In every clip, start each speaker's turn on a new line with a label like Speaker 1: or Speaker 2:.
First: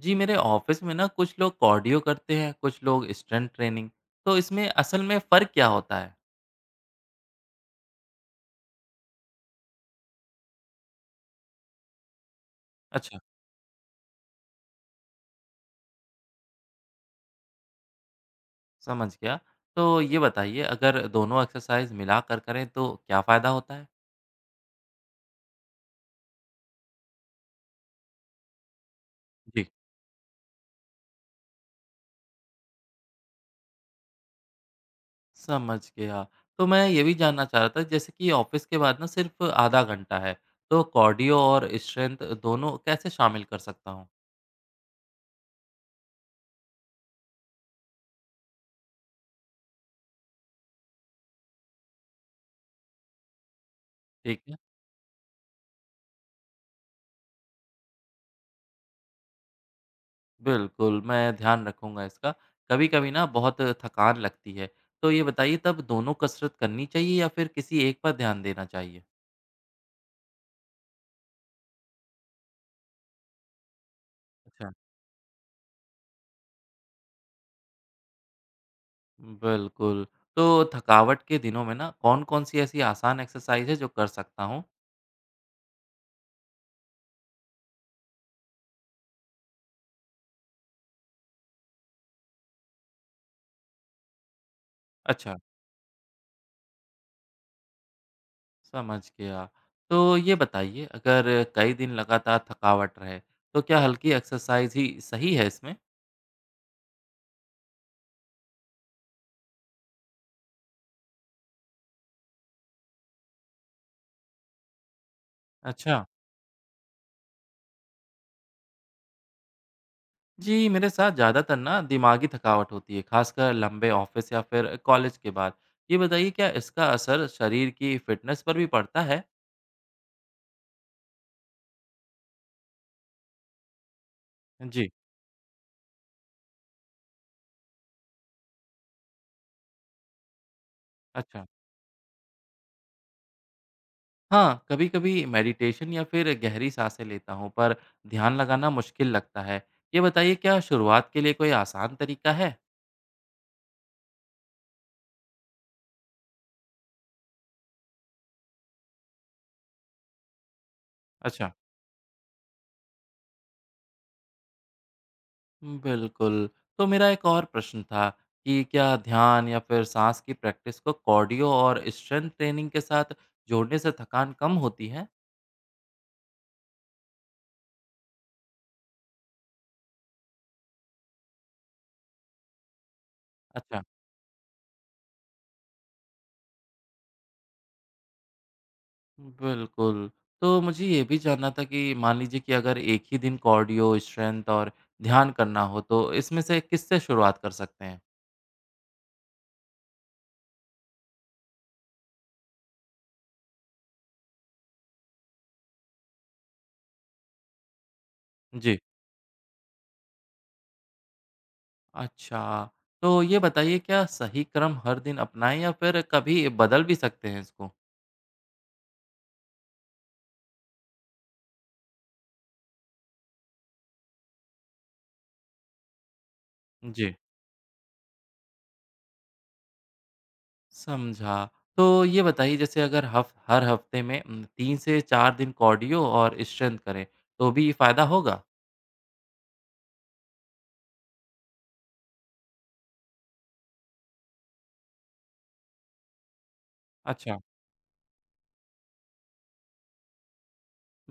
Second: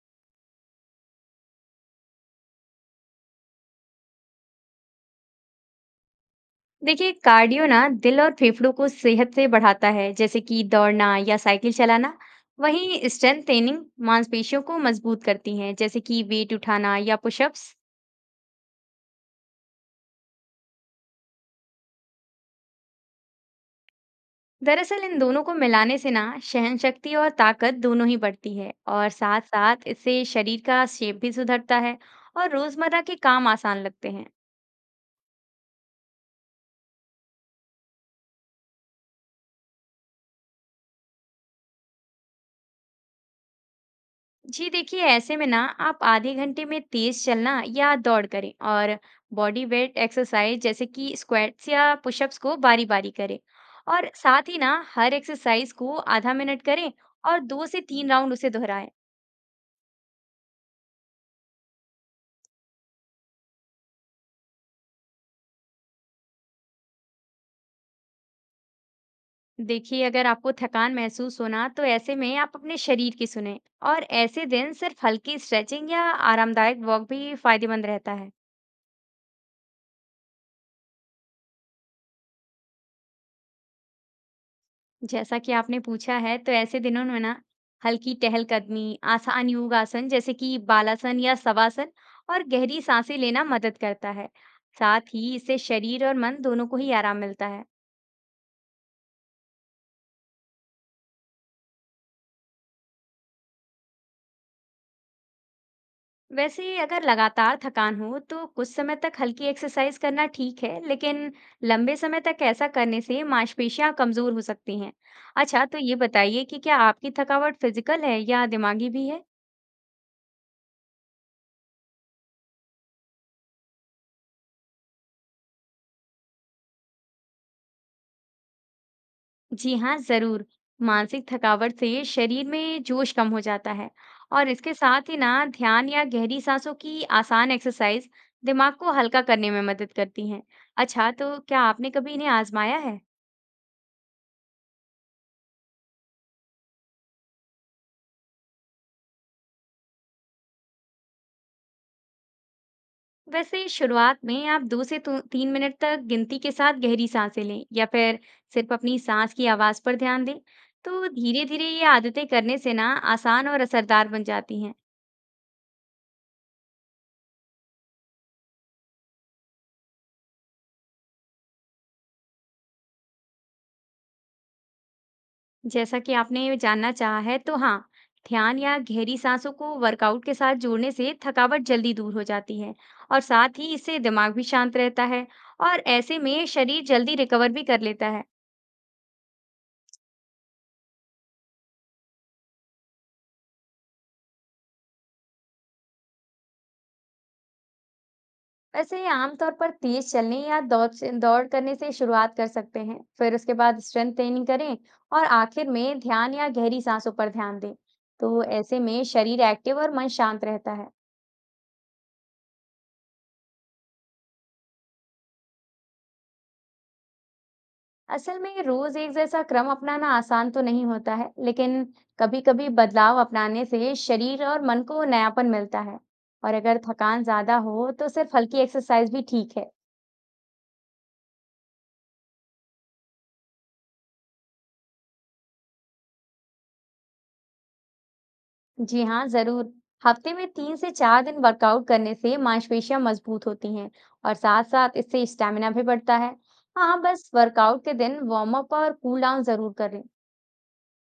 Speaker 1: जी मेरे ऑफिस में ना कुछ लोग कार्डियो करते हैं, कुछ लोग स्ट्रेंथ ट्रेनिंग। तो इसमें असल में फ़र्क क्या होता है?
Speaker 2: देखिए, कार्डियो ना दिल और फेफड़ों को सेहत से बढ़ाता है, जैसे कि दौड़ना या साइकिल चलाना। वहीं
Speaker 1: अच्छा।
Speaker 2: स्ट्रेंथ ट्रेनिंग मांसपेशियों को मजबूत करती है, जैसे कि वेट उठाना या पुशअप्स।
Speaker 1: समझ गया। तो ये बताइए अगर दोनों एक्सरसाइज मिला कर करें तो क्या फ़ायदा होता है?
Speaker 2: दरअसल इन दोनों को मिलाने से ना सहन शक्ति और ताकत दोनों ही बढ़ती है, और साथ
Speaker 1: जी।
Speaker 2: साथ इससे शरीर का शेप भी सुधरता है और रोजमर्रा के काम आसान लगते हैं।
Speaker 1: समझ गया। तो मैं ये भी जानना चाह रहा था, जैसे कि ऑफिस के बाद ना सिर्फ आधा घंटा है, तो कार्डियो और स्ट्रेंथ दोनों कैसे शामिल कर सकता हूँ?
Speaker 2: जी देखिए, ऐसे में ना आप आधे घंटे में तेज चलना या दौड़ करें और बॉडी वेट एक्सरसाइज जैसे कि स्क्वाट्स या पुशअप्स को बारी बारी करें। और
Speaker 1: ठीक
Speaker 2: साथ
Speaker 1: है।
Speaker 2: ही ना हर एक्सरसाइज को आधा मिनट करें और 2 से 3 राउंड उसे दोहराएं।
Speaker 1: बिल्कुल, मैं ध्यान रखूँगा इसका। कभी-कभी ना बहुत थकान लगती है, तो ये बताइए तब दोनों कसरत करनी चाहिए या फिर किसी एक पर ध्यान देना चाहिए?
Speaker 2: देखिए, अगर आपको थकान महसूस होना तो ऐसे में आप अपने शरीर की सुने और ऐसे
Speaker 1: अच्छा।
Speaker 2: दिन सिर्फ हल्की स्ट्रेचिंग या आरामदायक वॉक भी फायदेमंद रहता है।
Speaker 1: बिल्कुल, तो थकावट के दिनों में ना कौन-कौन सी ऐसी आसान एक्सरसाइज़ है जो कर सकता हूँ?
Speaker 2: जैसा कि आपने पूछा है, तो ऐसे दिनों में ना हल्की टहलकदमी, आसान योगासन जैसे कि बालासन या शवासन और गहरी सांसें लेना मदद करता है। साथ ही
Speaker 1: अच्छा।
Speaker 2: इससे शरीर और मन दोनों को ही आराम मिलता है।
Speaker 1: समझ गया। तो ये बताइए अगर कई दिन लगातार थकावट रहे, तो क्या हल्की एक्सरसाइज़ ही सही है इसमें?
Speaker 2: वैसे अगर लगातार थकान हो, तो कुछ समय तक हल्की एक्सरसाइज करना ठीक है, लेकिन लंबे समय तक ऐसा करने से मांसपेशियां कमजोर हो सकती हैं। अच्छा, तो ये
Speaker 1: अच्छा।
Speaker 2: बताइए कि क्या आपकी थकावट फिजिकल है या दिमागी भी है?
Speaker 1: जी, मेरे साथ ज़्यादातर ना दिमागी थकावट होती है, खासकर लंबे ऑफ़िस या फिर कॉलेज के बाद। ये बताइए क्या इसका असर शरीर की फ़िटनेस पर भी पड़ता है?
Speaker 2: जी हाँ, ज़रूर। मानसिक थकावट से शरीर में जोश कम हो जाता है और इसके
Speaker 1: जी,
Speaker 2: साथ ही ना ध्यान या गहरी सांसों की आसान एक्सरसाइज दिमाग को हल्का करने में मदद करती हैं। अच्छा, तो
Speaker 1: अच्छा।
Speaker 2: क्या आपने कभी इन्हें आजमाया है?
Speaker 1: हाँ, कभी-कभी मेडिटेशन या फिर गहरी साँसें लेता हूँ, पर ध्यान लगाना मुश्किल लगता है। ये बताइए क्या शुरुआत के लिए कोई आसान तरीका है?
Speaker 2: वैसे शुरुआत में आप 2 से 3 मिनट तक गिनती के साथ गहरी सांसें लें या फिर सिर्फ अपनी सांस की आवाज़ पर ध्यान दें। तो
Speaker 1: अच्छा।
Speaker 2: धीरे-धीरे ये आदतें करने से ना आसान और असरदार बन जाती हैं।
Speaker 1: बिल्कुल। तो मेरा एक और प्रश्न था कि क्या ध्यान या फिर साँस की प्रैक्टिस को कार्डियो और स्ट्रेंथ ट्रेनिंग के साथ जोड़ने से थकान कम होती है?
Speaker 2: जैसा कि आपने जानना चाहा है तो हाँ, ध्यान या गहरी सांसों को वर्कआउट के साथ जोड़ने से थकावट जल्दी दूर हो जाती है और साथ ही
Speaker 1: अच्छा।
Speaker 2: इससे दिमाग भी शांत रहता है और ऐसे में शरीर जल्दी रिकवर भी कर लेता है।
Speaker 1: बिल्कुल। तो मुझे ये भी जानना था कि मान लीजिए कि अगर एक ही दिन कार्डियो, स्ट्रेंथ और ध्यान करना हो तो इसमें से किससे शुरुआत कर सकते हैं?
Speaker 2: वैसे आमतौर पर तेज चलने या दौड़ करने से शुरुआत कर सकते हैं, फिर उसके बाद स्ट्रेंथ ट्रेनिंग करें और आखिर में ध्यान या गहरी सांसों पर ध्यान दें। तो
Speaker 1: जी।
Speaker 2: ऐसे में शरीर एक्टिव और मन शांत रहता है।
Speaker 1: अच्छा। तो ये बताइए क्या सही क्रम हर दिन अपनाएँ या फिर कभी बदल भी सकते हैं इसको?
Speaker 2: असल में रोज एक जैसा क्रम अपनाना आसान तो नहीं होता है, लेकिन कभी-कभी बदलाव अपनाने से शरीर और मन को नयापन मिलता है। और अगर
Speaker 1: जी।
Speaker 2: थकान ज्यादा हो, तो सिर्फ हल्की एक्सरसाइज भी ठीक है।
Speaker 1: समझा। तो ये बताइए जैसे अगर हफ़ हर हफ़्ते में 3 से 4 दिन कार्डियो और स्ट्रेंथ करें तो भी फ़ायदा होगा?
Speaker 2: जी हाँ, जरूर। हफ्ते में 3 से 4 दिन वर्कआउट करने से मांसपेशियां मजबूत होती हैं और साथ-साथ इससे स्टेमिना भी बढ़ता है। हाँ, बस
Speaker 1: अच्छा।
Speaker 2: वर्कआउट के दिन वार्म अप और कूल डाउन जरूर करें।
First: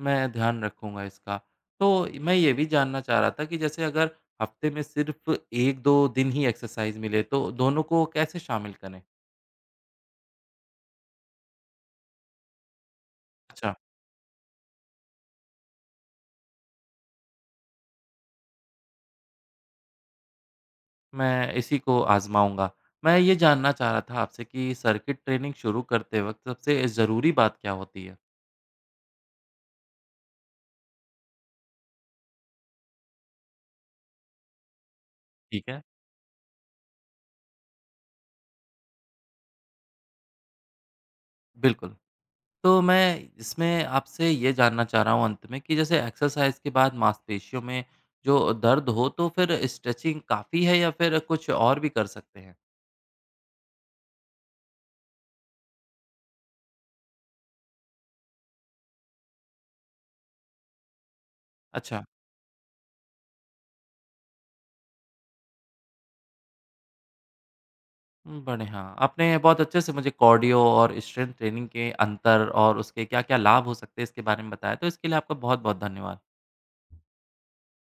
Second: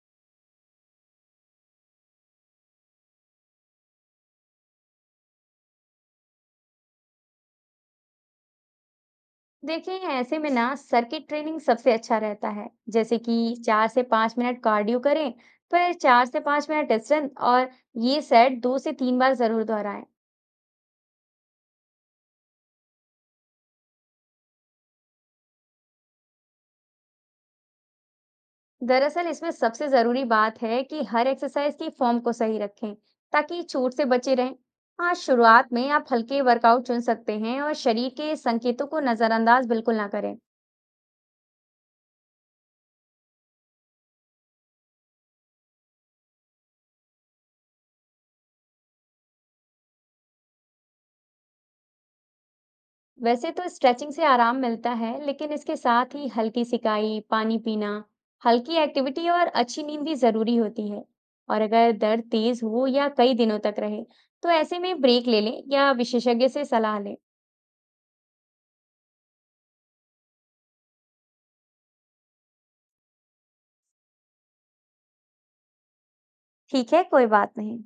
Speaker 1: मैं ध्यान रखूँगा इसका। तो मैं ये भी जानना चाह रहा था कि जैसे अगर हफ़्ते में सिर्फ़ 1-2 दिन ही एक्सरसाइज़ मिले तो दोनों को कैसे शामिल करें?
Speaker 2: देखिए, ऐसे में ना सर्किट ट्रेनिंग सबसे अच्छा रहता है, जैसे कि
Speaker 1: अच्छा,
Speaker 2: 4 से 5 मिनट कार्डियो करें, फिर 4 से 5 मिनट स्ट्रेंथ, और ये सेट 2 से 3 बार जरूर दोहराएं।
Speaker 1: मैं इसी को आज़माऊँगा। मैं ये जानना चाह रहा था आपसे कि सर्किट ट्रेनिंग शुरू करते वक़्त सबसे ज़रूरी बात क्या होती है?
Speaker 2: दरअसल इसमें सबसे जरूरी बात है कि हर एक्सरसाइज की फॉर्म को सही रखें, ताकि चोट से बचे रहें। हाँ,
Speaker 1: ठीक
Speaker 2: शुरुआत
Speaker 1: है,
Speaker 2: में आप हल्के वर्कआउट चुन सकते हैं और शरीर के संकेतों को नजरअंदाज बिल्कुल ना करें।
Speaker 1: बिल्कुल। तो मैं इसमें आपसे ये जानना चाह रहा हूँ अंत में कि जैसे एक्सरसाइज़ के बाद मांसपेशियों में जो दर्द हो तो फिर स्ट्रेचिंग काफ़ी है या फिर कुछ और भी कर सकते हैं?
Speaker 2: वैसे तो स्ट्रेचिंग से आराम मिलता है, लेकिन इसके साथ ही हल्की सिकाई, पानी पीना, हल्की एक्टिविटी और अच्छी नींद भी जरूरी होती है। और अगर
Speaker 1: अच्छा।
Speaker 2: दर्द तेज हो या कई दिनों तक रहे, तो ऐसे में ब्रेक ले लें या विशेषज्ञ से सलाह लें।
Speaker 1: हुँ, बढ़िया। आपने बहुत अच्छे से मुझे कार्डियो और स्ट्रेंथ ट्रेनिंग के अंतर और उसके क्या-क्या लाभ हो सकते हैं इसके बारे में बताया, तो इसके लिए आपका बहुत-बहुत धन्यवाद।
Speaker 2: ठीक है, कोई बात नहीं।